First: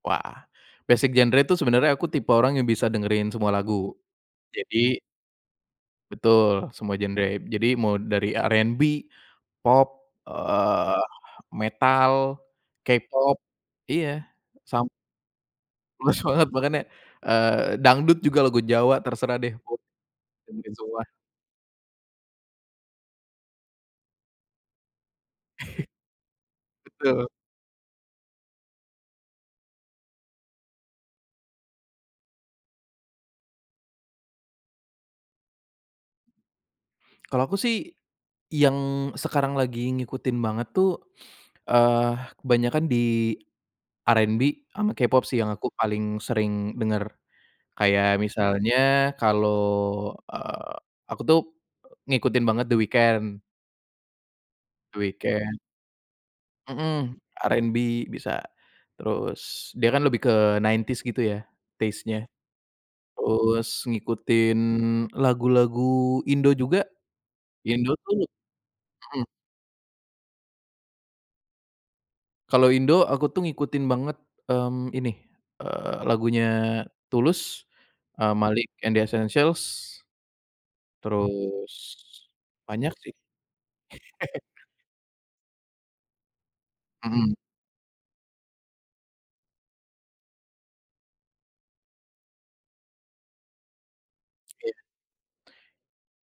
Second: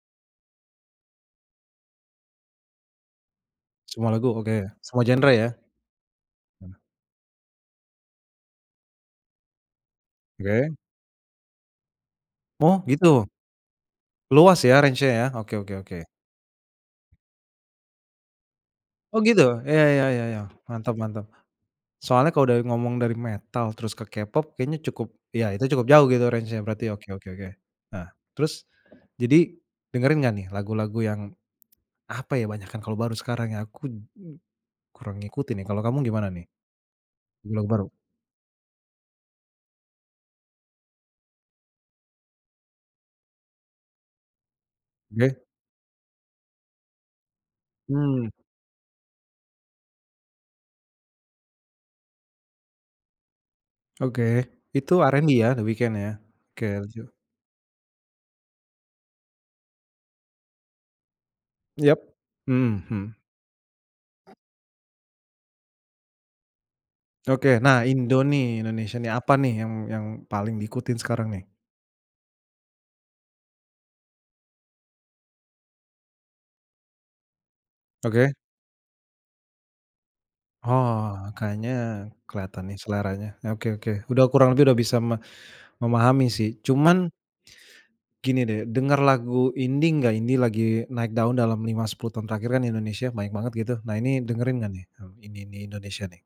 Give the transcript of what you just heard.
Wah, basic genre itu sebenarnya aku tipe orang yang bisa dengarin semua lagu, Semua lagu oke, jadi semua genre, ya. Betul, Iya. semua genre, jadi mau dari R&B, pop, Oke. eee, metal, Oh, gitu. K-pop, iya Luas, ya, sam range-nya, ya, oke oke oke. Luas banget makanya, eee, dangdut juga, lagu Jawa, Oh terserah gitu? deh, aku Iya iya iya iya, dengarin mantap semua. mantap. Soalnya kalau udah ngomong dari metal terus ke K-pop kayaknya cukup iya, itu cukup jauh, gitu, range-nya berarti, oke Betul. oke oke. Nah, terus jadi dengarin nggak, nih, lagu-lagu yang apa, ya, banyakan kalau baru sekarang, ya, aku n kurang ngikutin, nih, kalau kamu gimana, nih, Kalau gu aku, lagu sih, baru? yang sekarang lagi ngikutin banget, tuh, eee, kebanyakan di R&B, ama K-pop, sih, Oke. yang aku paling sering dengar, kayak Mmm. misalnya kalau, eee, aku tuh, ngikutin banget The Weeknd. Oke, itu The R&B, ya Weeknd. The Weeknd, ya, oke, lanjut. Mmm, R&B bisa, terus dia kan lebih ke 90s gitu, ya, Yap, taste-nya mmm, mhm. terus ngikutin lagu-lagu Indo juga, Oke. ya, Nah, Indo tuh Indo, nih, Indonesia, nih, mmm. apa, nih, yang yang paling diikutin sekarang, nih? Kalau Indo aku tuh, ngikutin banget, mmm, ini, eee, lagunya Tulus, Oke. eee, Maliq& D'essentials. Oh kayaknya, Terus, keliatan, nih, banyak sih. seleranya, oke oke. Udah kurang lebih udah bisa me memahami sih. Cuman Mmm. gini, deh, dengar lagu indie nggak? Indie lagi naik daun dalam 5 10 tahun terakhir, kan Indonesia banyak banget, gitu, Nah, ini dengerin nggak, Iya. nih, hmm, indie-indie Indonesia, nih?